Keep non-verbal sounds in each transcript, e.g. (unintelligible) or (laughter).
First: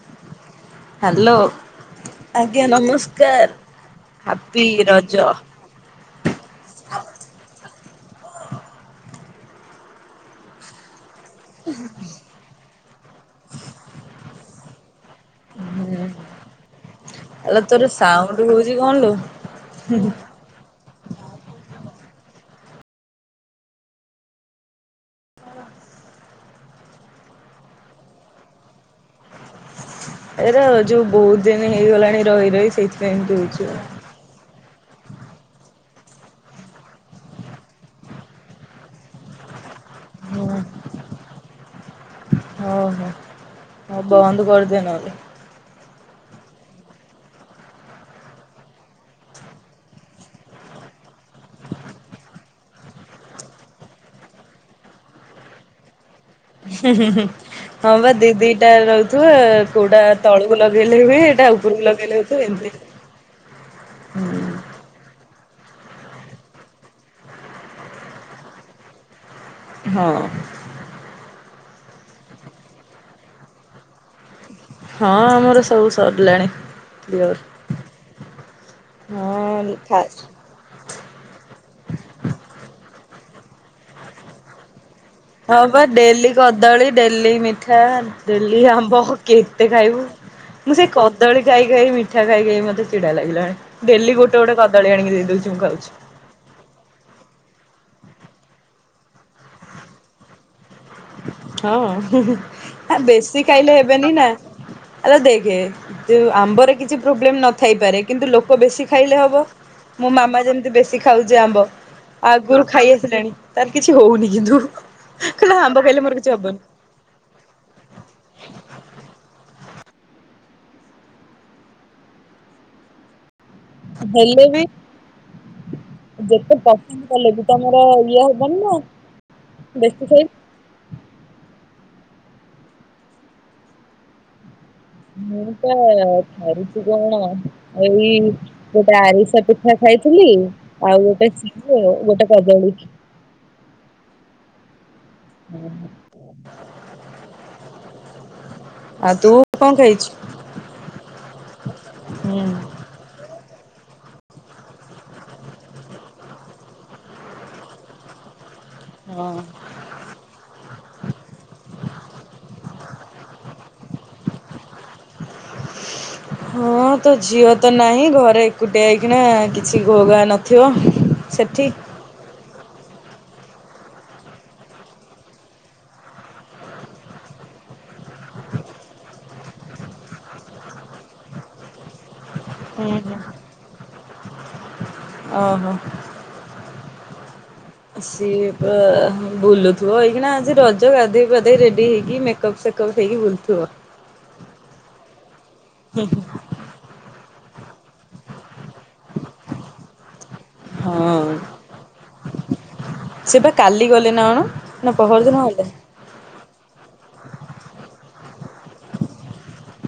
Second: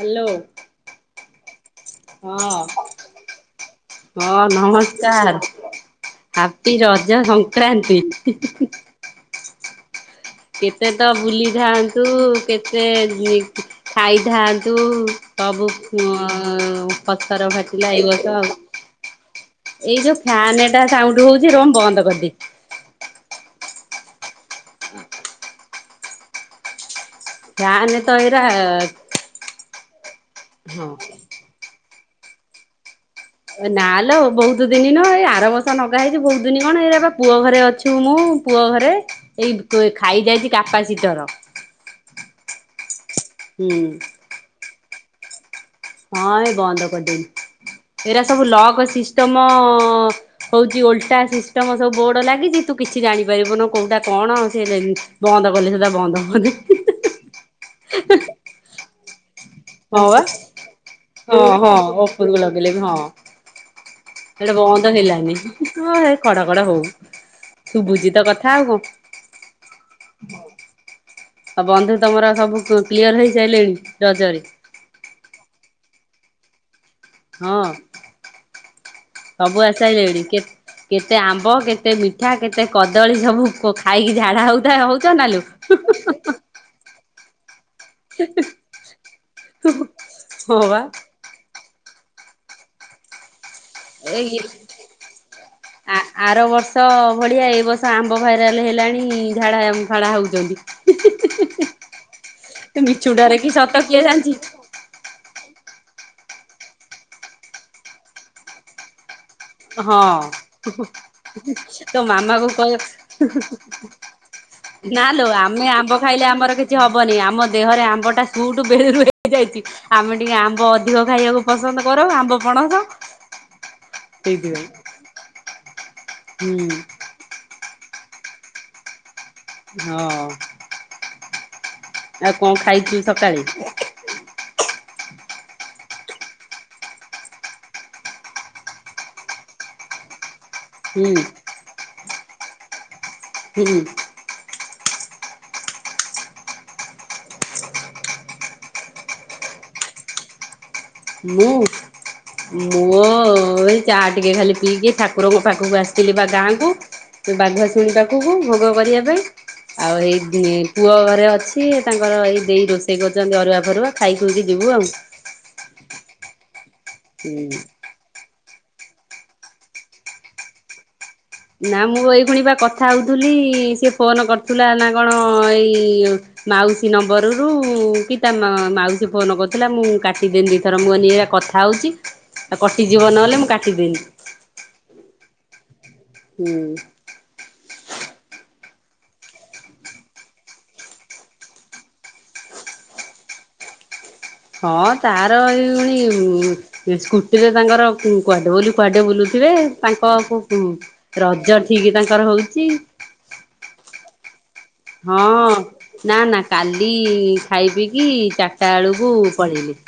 Hello hello ହଁ ଆଜ୍ଞା ନମସ୍କାର ହଁ ହାପି ନମସ୍କାର। ରଜ। ହାପି ରଜ ସଂକ୍ରାନ୍ତି। କେତେ ତ ବୁଲିଥାନ୍ତୁ କେତେ ଖାଇଥାନ୍ତୁ ସବୁ ପଥର ଆଲୋ ତୋର ଫାଟିଲା ଏଇ ବର୍ଷା ସାଉଣ୍ଡ ଆଉ ହଉଛି କଣ ଲୋ? ଏଇ ଯୋଉ ଫ୍ୟାନ ସାଉଣ୍ଡ ହଉଛି ର ମୁଁ ବନ୍ଦ କରିଦିଏ ଫ୍ୟାନ ତ ଏଇଗୁରା ଏ ରା ଯୋଉ ବହୁତ ଦିନ ହେଇଗଲାଣି ରହି ରହି ସେଇଥି ନାଲୋ ବହୁତ ଦୁ ଦିନ ନ ଏଇ ଆରମସା ଲଗା ହେଇଛି ବହୁତ ଦିନ କଣ ଏଇ ବା ପୁଅ ଘରେ ଅଛି ମୁଁ ପୁଅ ଘରେ ଏଇ ଖାଇ ଯାଇଛି କାପା ଶୀଟର ଓହୋ ହୁଁ ହଉ ବନ୍ଦ କରିଦେ ନହେଲେ। ହଁ ଏ ବନ୍ଦ କରିଦେନି ଏଇରା ସବୁ ଲକ୍ ସିଷ୍ଟମ ହଉଛି ଓଲଟା ସିଷ୍ଟମ ସବୁ ବୋର୍ଡ ଲାଗିଛି ତୁ କିଛି ଜାଣିପାରିବୁନ କୋଉଟା କଣ ସେ ବନ୍ଦ କଲେ ସେଟା ବନ୍ଦ ହବନି ହଁ ବା ଦି ଦି ଟା ରହୁଥିବ କୋଉଟା ହଁ ବା ତଳକୁ ଲଗେଇଲେ ହୁଏ ହଁ ଏଇଟା ହଁ ଉପରକୁ ଲଗେଇଲେ ହୁଏ ଏମିତି ସେଇଟା ବନ୍ଦ ହେଲାନି ହ ଖଡ କଡ ହଉ ଶୁଭୁଚି ତ କଥା ଆଉ କ ହଁ ଆଉ ବନ୍ଧୁ ତମର ସବୁ କ୍ଲିଅର ହେଇସାରିଲେଣି ରଜରେ? ହଁ ମୋର ସବୁ ସରିଲାଣି। ହଁ ସବୁ ହଁ ଖ ଆସିସାରିଲେଣି (unintelligible) କେ କେତେ ଆମ୍ବ କେତେ ମିଠା କେତେ କଦଳୀ ସବୁ ଖାଇକି ଝାଡା ହଉଥା ହଉ ହଁ ବା ଡେଲି କଦଳୀ ଡେଲି ମିଠା ଡେଲି ଆମ୍ବ କେତେ ଖାଇବୁ? ହଁ ମୁଁ ବା। ସେଇ କଦଳୀ ଖାଇ ଖାଇ ମିଠା ଖାଇ ଖାଇ ମୋତେ ଚିଡ଼ ଲାଗିଲାଣି ଡେଲି ଗୋଟେ ଏଇ ଗୋଟେ କଦଳୀ ଆଣି ଦେଇଦୋ ଉଛି ମୁଁ ଖାଉଛି। ଆ ଆର ବର୍ଷ ଭଳିଆ ଏ ବର୍ଷ ଆମ୍ବ ଭାଇରାଲ ହେଲାଣି ଝାଡ଼ା ଫାଡା ହୋଉଛନ୍ତି। ହଁ ମିଛୁଟାରେ ବେଶୀ କି ଖାଇଲେ ସତ କିଏ ହେବେନି ନା। ଜାଣିଛି ଆରେ ଦେଖେ ଆମ୍ବରେ କିଛି ପ୍ରୋବ୍ଲେମ ନଥାଇପାରେ କିନ୍ତୁ ଲୋକ ବେଶୀ ଖାଇଲେ ହବ। ହଁ ମୋ ମାମା ଯେମିତି ବେଶୀ ଖାଉଛି ଆମ୍ବ ତୋ ମାମା କୁ ଆଗରୁ କହ ଖାଇ ଆସିଲେଣି ତାର କିଛି ହୋଉନି କିନ୍ତୁ। ନା ଲୋ ଆମେ ଆମ୍ବ ଖାଇଲେ ଆମର କିଛି ହବନି ଆମ ଦେହରେ ଆମ୍ବଟା ସୁଟୁ ବେଳୁରୁୁ ହେଇଯାଇଛି। ଆମେ ଟିକେ ଆମ୍ବ ଅଧିକ ଖାଇବାକୁ ପସନ୍ଦ କରୁ ଆମ୍ବ ପଣସ। ହେଲେ ବି ସେଇଥିପାଇଁ। ଯେତେ ପସନ୍ଦ ହୁଁ (unintelligible) କଲେ ବି ତମର ଇଏ ହବନି ନା। ବେଶୀ ଖାଇ ହଁ। ଆଉ କଣ ଖାଇଛୁ ସକାଳେ? ମୁଁ ତ ଥରୁଚି କଣ ଏଇ ଗୋଟେ ଆରିଷା ପିଠା ଖାଇଥିଲି ଆଉ ହୁଁ ଗୋଟେ ଗୋଟେ କଦଳୀ। ହୁଁ। ହଁ। ଆଉ ତୁ କଣ ଖାଇଚୁ? ମୁଁ? ମୁଁ ଏଇ ଚାହା ଟିକେ ଖାଲି ପିଇକି ଠାକୁରଙ୍କ ପାଖକୁ ଆସିଥିଲି ବା ଗାଁକୁ। ବାଘୁଆ ଶୁଣୀ ପାଖକୁ ଭୋଗ କରିବା ପାଇଁ। ହଁ। ଆଉ ଏଇ ପୁଅ ଘରେ ଅଛି ତାଙ୍କର ଏଇ ଦେଇ ରୋଷେଇ କରୁଛନ୍ତି ଅରୁଆ ଫରୁଆ ଖାଇଖୁଇକି ଯିବୁ ଆଉ। ହଁ ତୋ ହୁଁ ଝିଅ ତ ନାହିଁ ଘରେ ଏକୁଟିଆ ହେଇକିନା କିଛି ଘୋଘା ନଥିବ। ସେଠି ନାଁ ମୁଁ ଏଇ ଫୁଣି ବା କ ଥା ହୋଉଥିଲି ସିଏ ଫୋନ୍ କରୁଥିଲା ନା କଣ ଏଇ ମାଉସୀ ନମ୍ବରରୁୁ କି ତା ମାଉସୀ ଫୋନ କରୁଥିଲା ମୁଁ କାଟିଦେନି ଦିଇଥର ମୁଁ କହିଲି ଏଇନା କଥା କଥା ହୋଉଛି ଆଉ ହୁଁ କଟିଯିବ ହୁଁ ନହେଲେ ମୁଁ କାଟିଦେନି। ଓହୋ। ହୁଁ। ସିଏ ପା ବୁଲୁଥିବ ହେଇକି ନା ଆଜି ରଜ ଗାଧେଇ ପାଧେଇ ରେଡି ହେଇକି ମେକଅପ ସେ ମେକପ୍ ହେଇକି ବୁଲୁଥିବ। ହଁ ତାର ଏଇ ପୁଣି ସ୍କୁଟିରେ ତାଙ୍କର କୁଆଡେ ବୋଲି କୁଆଡେ ବୁଲୁଥିବେ ତାଙ୍କ ହୁଁ ହଁ। ରଜ ଠିକ୍ ତାଙ୍କର ହୋଉଚି। ସିଏ ପା କାଲି ଗଲେ ନା କଣ? ନା ପହର ଦିନ ହଁ। ଗଲେ ନାଁ ନାଁ କାଲି ଖାଇ ପିଇକି ଚାରିଟା ବେଳକୁ ପଳେଇଲେ।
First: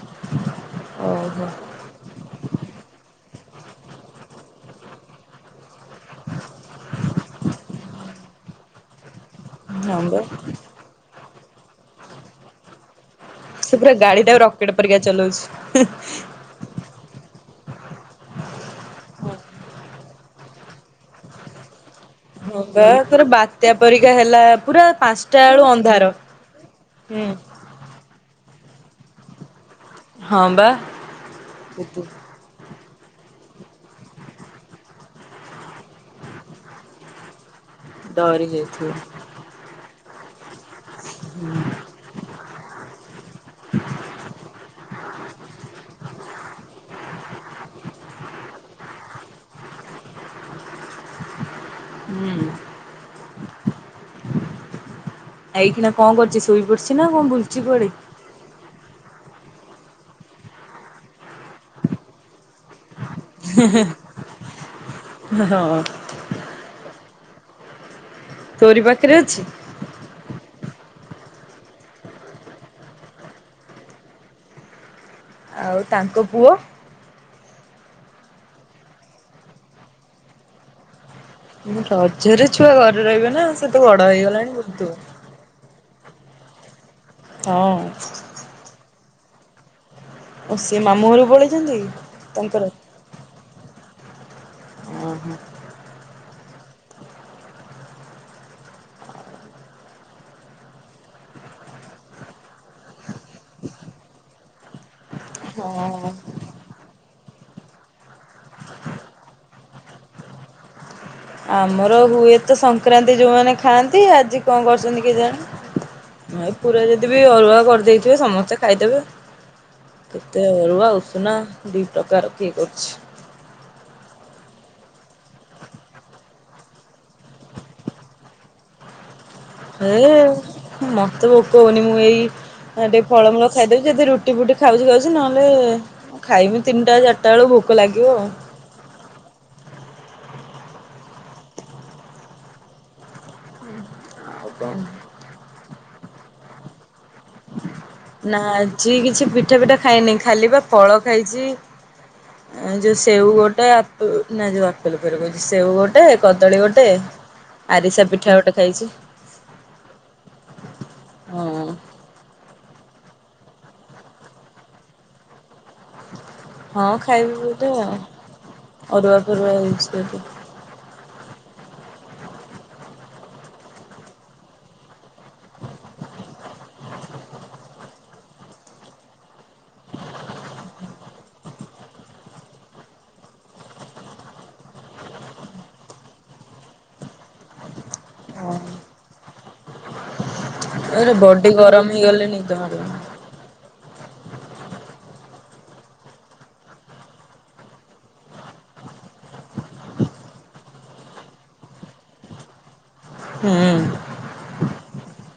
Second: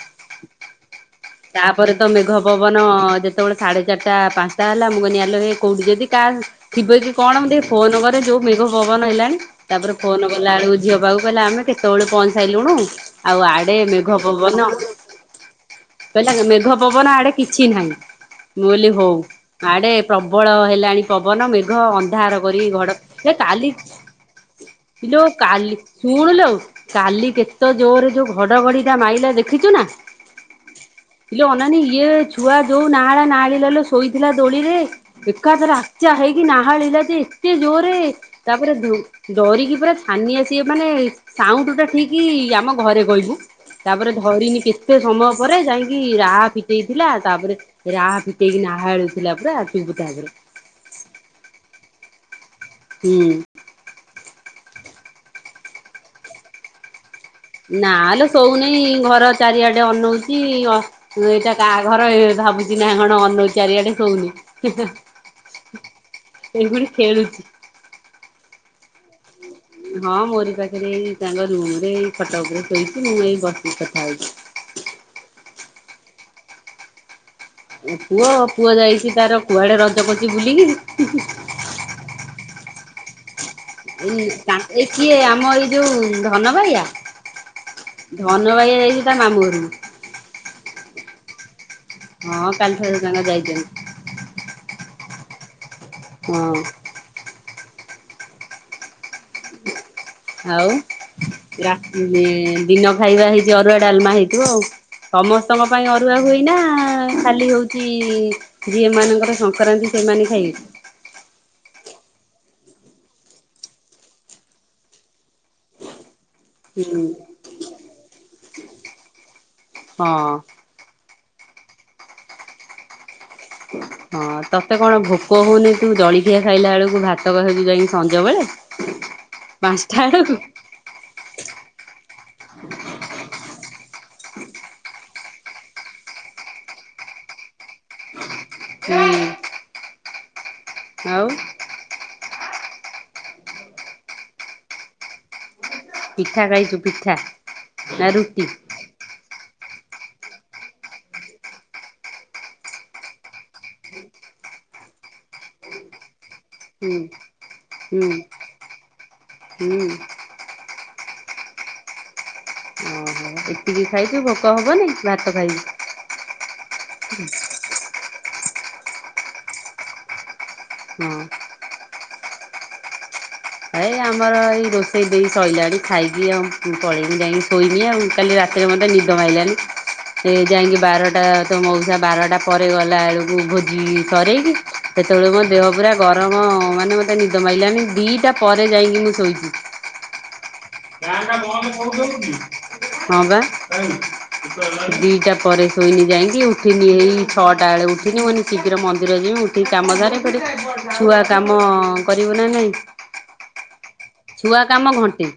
ଓହୋ। ତାପରେ ତ ମେଘ ପବନ ଯେତେବେଳେ ସାଢେ ଚାରିଟା ପାଞ୍ଚଟା ହେଲା ମୁଁ କହିଲି ଆଲୋ ହେ କୋଉଠି ଯଦି କାହା ଥିବ କି କଣ ମୁଁ ଟିକେ ଫୋନ କରେ ଯୋଉ ମେଘ ପବନ ହେଲାଣି। ତାପରେ ହଁ ବା ଫୋନ୍ କଲା ବେଳକୁ ଝିଅ ପାଖକୁ କହିଲା ଆମେ କେତେଓଳେ ପହଞ୍ଚି ସାରିଲୁଣୁ। ଆଉ ଆଡେ ସେ ପୁରା ମେଘ ଗାଡି ଟାକୁ ରକେଟ ପବନ ପରିକା ଚଲଉଛି। ହୁଁ। କହିଲା ମେଘ ପବନ ଆଡେ କିଛି ନାହିଁ। ମୁଁହିଲି ହଉ ଆଡେ ପ୍ରବଳ ହେଲାଣି ପବନ ମେଘ ଅନ୍ଧ ଉଧାର ହଁ କରି ବା ଘଡ ପୁରା ହେ ବାତ୍ୟା କାଲିି ପରିକା ହେଲା ପୁରା ଇଲୋ ପାଞ୍ଚଟା ବେଳୁ କାଲି ଅନ୍ଧାର। ଶୁଣୁଲୋ ହୁଁ କାଲି କେତେ ତ ଜୋରେ ଯୋଉ ଘଡ଼ଘଡ଼ିଟା ମାଇଲା ଦେଖିଛୁ ନା? ହଁ ବା। ଇଲୋ ଅନାନୀ ତୁ ଇଏ ଛୁଆ ଯୋଉ ନାହାଳା ନାହାଳି ଲୋ ଶୋଇଥିଲା ଦୋଳିରେ। ଏକାଥରେ ଆକଚିଆ ହେଇକି ନାହାଳିଲା ଯେ ଏତେ ଜୋରରେ ଡରି ତାପରେ ଯାଇଥିବ। ଡୋ ଡରିକି ପୁରା ହାନିଆ ସିଏ ମାନେ ସାଉଣ୍ଡ ଟା ଠିକି ଆମ ଘରେ କହିବୁ। ତାପରେ ଧରିନି କେତେ ସମୟ ପରେ ଯାଇକି ରା ପିଟେଇଥିଲା ତାପରେ ରାହା ଫିଟେଇକି ନାହାଳି ଥିଲା ପୁରା ଚୁପ୍ ତାପରେ। ହୁଁ। ହୁଁ। ଏଇ ଖୁଣା କଣ କରୁଚି ଶୋଇ ପଡିଚି। ନା ଲୋ ଶୋଉନେଇଁ ଘର ଚାରିଆଡେ ଅନଉଚି ଅ ଏଇଟା କା ଘର ଏ ଭାବୁ ନା କଣ ଅନଉଚି ଚାରିଆଡେ ଶୋଉନି ହେ ହେ ହଁ ଏଇ ଖୁଣି ଖେଳୁଚି। ତୋରି ପାଖରେ ଅଛି? ହଁ ମୋରି ପାଖେରେ ଏଇ ତାଙ୍କ ରୁମ ରେ ଏଇ ଖଟ ଉପରେ ଶୋଇଚି ମୁଁ ଏଇ ବସିି କଥା ହଉଚି। ଆଉ ତାଙ୍କ ପୁଅ? ପୁଅ, ପୁଅ ଯାଇଚି ତାର କୁଆଡେ ରଜ କରୁଚି ବୁଲିକିରି ହିଁ ହିଁ। ରଜରେ ଛୁଆ ଘରେ ରହିବେ ନା। ସେ ତ ବଡ ଏ ହେଇଗଲାଣି ଏଇ ବୁଲୁଥିବ। କିଏ ଆମ ଏଇ ଯୋଉ ଧନବାୟା। ହଁ। ଧନ ବାୟା ଯାଇଚି ତା ମାମୁଁ ଘରକୁ। ଓ ସିଏ ମାମୁଁ ଘରୁ ପଳେଇଚନ୍ତି କି। ହଁ କାଲି ଠାରୁ ତାଙ୍କ ଯାଇଚନ୍ତି। ଓ ହୋ। ହଁ। ଆଉ ରାତି ଦିନ ଖାଇବା ହେଇଚି ଅରୁଆ, ଡାଲମା ହେଇଥିବ ଆଉ। ସମସ୍ତଙ୍କ ପାଇଁ ହଁ। ଅରୁଆ ହୁଏ ନା ଖାଲି ହଉଚି ଯିଏ ମାନଙ୍କର ସଂକ୍ରାନ୍ତି ସେମାନେ ଖାଇବେ? ଆମର ହୁଏତ ସଂକ୍ରାନ୍ତି ଯୋଉମାନେ ଖାଆନ୍ତି। ଆଜି କଣ କରିଚନ୍ତି କେଜାଣି। ନ ପୁରା ହୁଁ ଯଦି ବି ଅରୁଆ କରିଦେଇଥିବେ ସମସ୍ତେ ଖାଇଦେବେ। ହଁ କେତେ ଆଉ ଅରୁଆ ଉଷୁନା ଦି ପ୍ରକାର କିଏ କରୁଚି। (inaudible) ହଁ ତତେ କଣ ଭୋକ ହଉନି ତୁ ଜଳଖିଆ ଖାଇଲା ବେଳକୁ ଭାତ ଖାଉଛୁ ଯାଇକି ସଞ୍ଜ ବେଳେ। ଏ ପାଞ୍ଚଟା ବେଳକୁ ମୋତେ ଭୋକ ହଉନି। ମୁଁ ଏଇ ଆ ଟିକେ ଫଳମୂଳ ଖାଇଦେଉଚି। ଯଦି ରୁଟି ଫୁଟି ଖାଉଛି ଖାଉଛି ନହେଲେ ମୁଁ ଖାଇବି ତିନିଟା ଚାରିଟା ବେଳକୁ ଭୋକ ଲାଗିବ ଆଉ। ହୁଁ। ଆଉ। ଆଉ କଣ? ପିଠା ଖାଇଚୁ ପିଠା? ନା ଆଜି କିଛି ପିଠା ପିଠା ଖାଇନି ଖାଲି ବା ଫଳ ଖାଇଚି। ଏ ଯୋଉ ସେଉ ଗୋଟେ ଆପ ନା ଯୋଉ ଆପେଲ ଫେରେ କହୁଚି ସେଉ ଗୋ ଗୋଟେ କଦଳୀ ଗୋଟେ ହୁଁ ଆରିସା ହୁଁ ପିଠା ଗୋଟେ ଖାଇଚି। ହୁଁ। ହଁ। ଓହୋ ଏତିକି ଖାଇଚୁ ଭୋକ ହବନି ଭାତ ଖାଇନୁ। ହଁ ଖାଇବି ବୋଧେଆଉ ଅରୁଆ ଫରୁଆ ହେଇଚି ଏଠି। ହଁ। ଏଇ ଆମର ଏଇ ରୋଷେଇ ଦେଇ ସଇଲାଣି ଖାଇବି ଆଉ ପଳେଇବି ଯାଇଁକି ଶୋଇନି ଆଉ କାଲି ରା ରାତିରେ ମତେ ନିଦ ମାଇଲାନି। ସେ ଯାଇକି ବାରଟା ତୋ ମଉସା ବାରଟା ପରେ ଗଲା ବେଳକୁ ଭୋଜି ସରେଇକି ସେତେବେଳେ ମୋ ଦେହ ପୁରା ଗରମ ମାନେ ମତେ ନିଦ ମାଇଲାନି ଦିଟା ପରେ ଯାଇକି ମୁଁ ଶୋଇଚି। ଏରେ ବଡି ଗରମ ହେଇଗଲେ ନିଦ ମାଡ଼ିବନି। ହଁ ବା। ଦିଟା ପରେ ଶୋଇନି ଯାଇକି ଉଠିନି ହେଇ ଛଅଟା ବେଳେ ଉଠିନି ମୁଁ କହିନି ଶୀଘ୍ର ମନ୍ଦିର ଯିମି ଉଠିକି କାମ ସାରେ ଫେରେ ଛୁଆ କାମ କରିବୁ ନା ନାଇଁ। ହୁଁ। ଛୁଆ କାମ ଘଣ୍ଟେ।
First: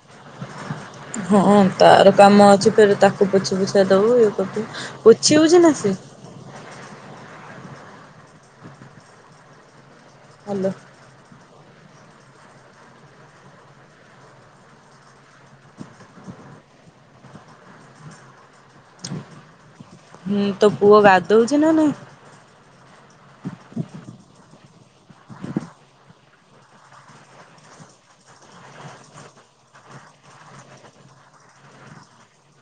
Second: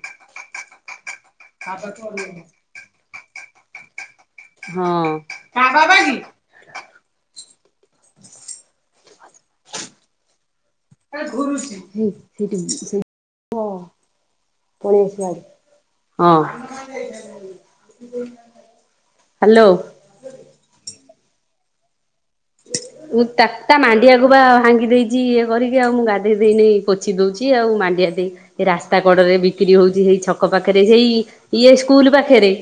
ହଁ ତାର କାମ ଅଛି ଫେର ତାକୁ ପୋଛି ପୋଛା ଦବୁ ଇଏ ପୋଛି ତା ହଉଚି ନା ବାବା ସେ? କି ହ୍ୟାଲୋ। (unintelligible) ହଁ। ହ୍ୟାଲୋ। ହୁଁ ତୋ ପୁଅ ଗାଧଉଚି ନା ନାଇଁ? ମୁଁ ତା ତା ମାଣ୍ଡିଆକୁ ବା ଭାଙ୍ଗି ଦେଇଚି ଇଏ କରିକି ଆଉ ମୁଁ ଗାଧୋଇ ଦେଇ ନେଇ ପୋଛି ଦେଉଚି ଆଉ ମାଣ୍ଡିଆ ଦେଇ ଏ ରାସ୍ତା କଡରେ ବିକ୍ରି ହଉଚି ସେଇ ଛକ ପାଖରେ ସେଇ ଇଏ ସ୍କୁଲ ପାଖରେ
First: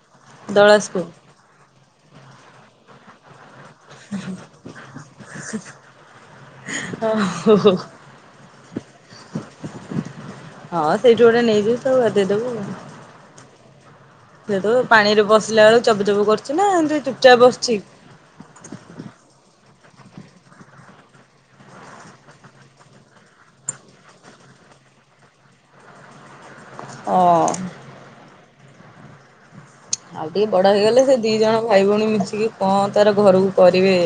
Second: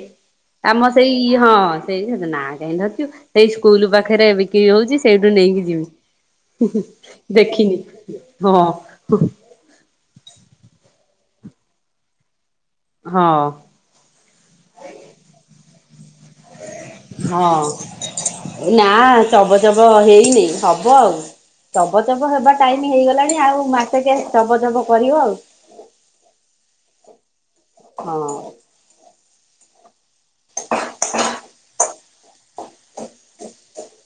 ଦଳାସ ଆମ ପୁଅ? ସେଇ ହଁ ସେଇ ନାଁ କାହିଁ ଧରଚୁ ସେଇ ସ୍କୁଲ ପାଖରେ ବି କ୍ରି ହୋଉଚି ସେଇଠୁ ନେଇକି ଯିବି ଦେଖିନି ହଁ। ହଁ ସେଇଠୁ ଗୋଟେ ନେଇଯିବୁ ତାକୁ ଗାଧେଇ ଦବୁ। ହଁ। ସେଇ ଦବୁ ପାଣି ରେ ବସିଲା ବେଳୁ ଚବ ଚବ କରୁଚି ନା ଏମିତି ଚୁପଚାପ୍ ହଁ। ବସୁଚି? ନା ଚବ ଚବ ହେଇନି ହବ ଆଉ। ଚବଚପ ହେବା ଟାଇମ୍ ହେଇଗଲାଣି ଆଉ ମାସେକ ଚବଚପ କରିବ ଆଉ। ଓଁ। ହଁ। ଆଉ ଟିକେ ବଡ ହେଇଗଲେ ସେ ଦି ଜଣ ଭାଇ ଭଉଣୀ ମିଶିକି କଣ ତାର ଘରକୁ କରିବେ?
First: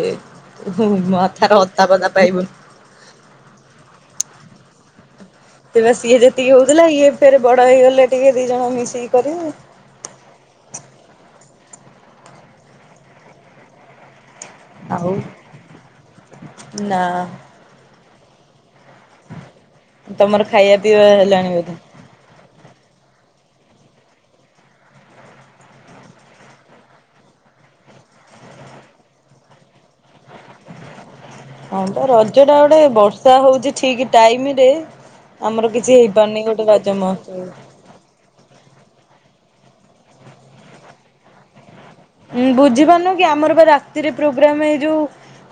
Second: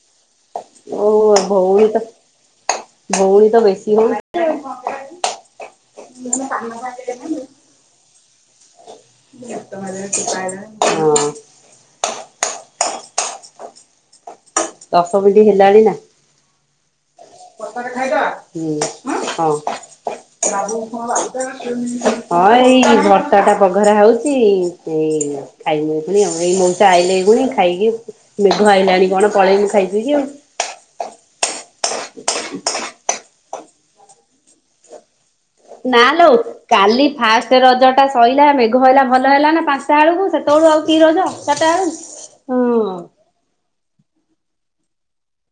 ହୁଁ ଓ ତାର ଭଉଣୀ ତ ଅତାପତା ପାଇବୁନି। ଭଉଣୀ ତ ବେଶୀ ହଉଚି ଆଉ। ତେବେ ସିଏ ଯେତିକି ହଉଥିଲା ଇଏ ଫେରେ ବଡ ହେଇଗଲେ ଟିକେ ଦି ଜଣ ମିଶିକି କରିବେ। ହଁ। ଆଉ ଦଶ ବିଧି ହେଲାଣି ନା। ନା ହୁଁ ହଁ (inaudible) ହଁ ତମର ଖାଇବା ପିଇବା ଏଇ ହେଲାଣି ବୋଧେ? ବର୍ତ୍ତା ଟା ପଘରା ହେଉଚି ଏଇ ଖାଇବୁ ଏଇ ଖୁଣି ଆଉ ଏଇ ମଉସା ଆଇଲେ ଏଇ ଖୁଣି ଖାଇକି ମେଘ ଆଇଲାଣି କଣ ପଳେଇବୁ ଖାଇ ପି କି ଆଉ। ହଁ ତ ରଜ ଟା ଗୋଟେ ବର୍ଷା ହଉଚି ଠିକ ଟାଇମ୍ ରେ ଆମର କିଛି ନା ଲୋ ହେଇପାରୁନି ଗୋଟେ ରଜ କାଲି ମହୋତ୍ସବ ଫାଷ୍ଟ ରଜ ଶୋଇଲା ମେଘ ହେଇଲା ଭଲ ହେଲା ନା ପାଞ୍ଚଟା ବେଳକୁ ସେତେବେଳୁ ଆଉ କି ରଜ ଚାରଟା ବେଳୁ। ଉଁ ବୁଝିପାରୁନୁ କି ଆମର ବା ରାତିରେ ପ୍ରୋଗ୍ରାମ ଏଇ ଯୋଉ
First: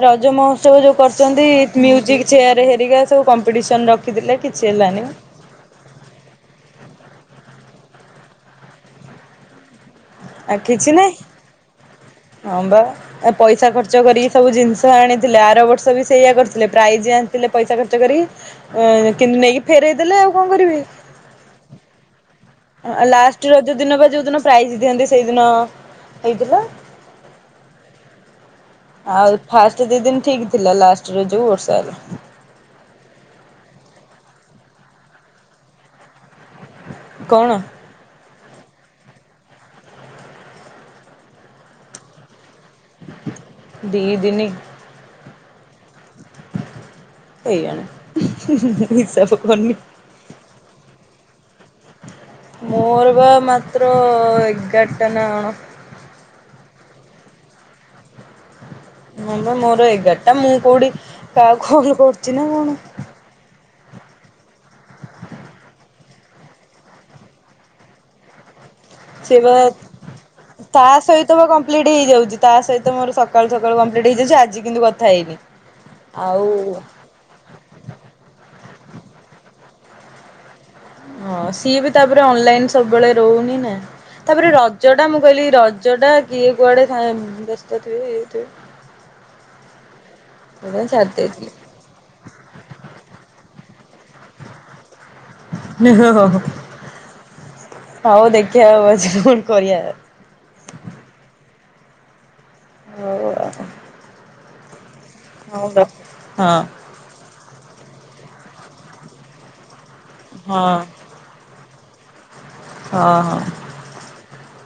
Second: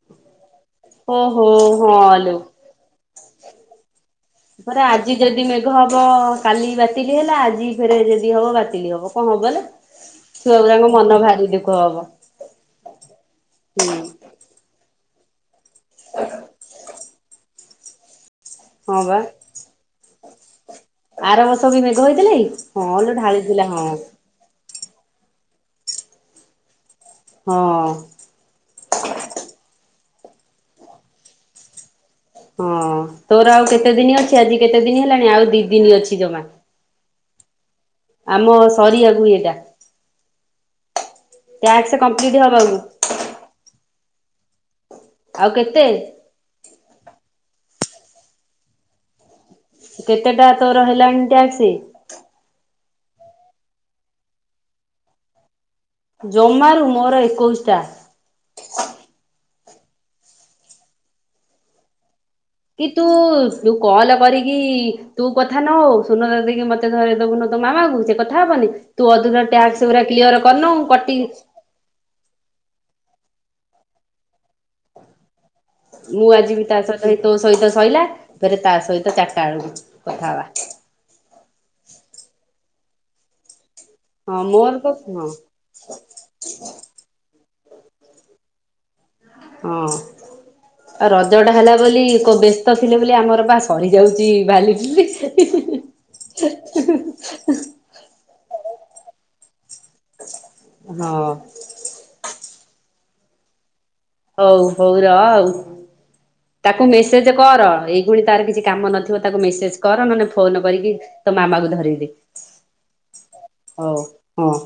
ରଜମ ବ ଯୋଉ କରୁଛନ୍ତି ଓହୋ ହଁ ମ୍ୟୁଜିକ୍ ଲୋ ଚେୟାର ହେରିକା ସବୁ କମ୍ପିଟିସନ ରଖିଥିଲେ କିଛି ପରା ହେଲାନି। ଆଜି ଯଦି ହବ କାଲି ବାତିଲି ହେଲା ଆଜି ଫେରେ ଯଦି ହବ ବାତିଲ ହବ କଣ ହବ ହେ ଆ କିଛି ନାଇଁ ହବ ହଁ ବା ଏ ପଇସା ହୁଁ ଖର୍ଚ୍ଚ କରିକି ସବୁ ଜିନିଷ ଆଣିଥିଲେ ଆର ବର୍ଷ ବି ସେଇୟଆ କରିଥିଲେ ପ୍ରାଇଜ୍ ଆଣିଥିଲେ ପଇସା ଖର୍ଚ କରି ହଁ ବା କିନ୍ତୁ ନେଇକି ଫେରଇ ଦେଲେ ଆଉ କଣ କରିବବେ। ଆରବର୍ଷ ବି ମେଘ ହେଇଥିଲେ କି? ହଁ ଲୋ ଲାଷ୍ଟ ଢାଳିଥିଲା ରଜ ହଁ ଦିନ ବା ଯୋଉ ଦିନ ପ୍ରାଇଜ ଦିଅନ୍ତି ସେଇଦିନ ହେଇଥିଲା। ହଁ। ଆଉ ଫାଷ୍ଟ ଦି ଦିନ ଠିକ ଥିଲା ଲାଷ୍ଟ ର ଯୋଉ ବର୍ଷା ହେଲା। ହଁ ତୋର ଆଉ କେତେ ଦିନ ଅଛି ଆଜି କେତେ ଦିନ ହେଲାଣି ଆଉ ଦି ଦିନ ଅଛି ଜମା। କଣ? ଆମ ସରିିବାକୁ ଏଇଟା। ଟ୍ୟାକ୍ସ କଂପ୍ଲିଟ୍ ହେବାକୁ। ଦି ଦିନି। ଆଉ କେତେ? କେଜାଣି ହିସାବ କରିନି (unintelligible) କେତେଟା ତୋର ହେଲାଣି ଟ୍ୟାକ୍ସ? ମୋର ବା ମାାତ୍ର ଏଗାର ଟା ଅନ ଜମାରୁ ମୋର ଏକୋଇଶି ଟା। ହଁ ବା ମୋର ଏଗାର ଟା ମୁଁ କୋଉଠି କାହାକୁ ଫୋନ କରୁଛି ନା କଣ। କି ତୁ କଲ କରିକି ତୁ କଥା ନ ହଉ ଶୁଣ ଦେକି ମତେ ଧରେ ଦବୁନ ତୋ ମାମାଙ୍କୁ ସେ କଥା ହବନି? ତୁ ସେ ଅଧୁର ବା ଟ୍ୟାକ୍ସ ଗୁଡା କିଲିୟର କରୁନୁ କଟିି କଂପ୍ଲିଟ୍ ହେଇଯାଉଛି ତା ସହିତ ମୋର ସକାଳୁ ସକାଳୁ କମ୍ପ୍ଲିଟ୍ ହେଇାଉଛି ଆଜି କିନ୍ତୁ କଥା ହେଇନି। ମୁଁ ଆଉ ଆଜି ବି ତା ସହିତ ତୋ ସହିତ ସରିଲା ପରେ ତା ସହିତ ଚାରିଟା ବେଳକୁ କଥା ହବା। ହଁ ସିଏ ବି ତାପରେ ଅନଲାଇନ ସବୁବେଳେ ରହୁନି ନା। ହଁ ତାପରେ ମୋର ତ ରଜ ଟା ମୁଁ ହଁ କହିଲି ରଜ ଟା କିଏ କୁଆଡେ ବ୍ୟସ୍ତ ଥାଏ ଇଏ ଥିବେ। ହଁ ସେଇଥିପାଇଁ ଆଉ ଛାଡି ରଜ ଦେଇଥିଲି। ଟା ହେଲା ବୋଲି ବ୍ୟସ୍ତ ଥିଲେ ବୋଲି ଆମର ବା ପଡି ଯାଉଛି ବାଲି (unintelligible) ହଉ ଦେଖିଆ ପଛେକଣ କରିଆ ଆଉ। ହଁ। ହଉ (inaudible) ହଉ ହଉ ରହ ଆଉ। ହଁ ତାକ୍ କୁ ମେସେଜ କର ଏଇଗୁଣି ତାର କିଛି କାମ ନଥିବ ତାକୁ ମେସେଜ କର ନହେଲେ ହଁ ଫୋନ୍ କରିକି। ତୋ ମାମାକୁ ଧରେଇଦେ। ହ ହ। ହଉ, ହଁ।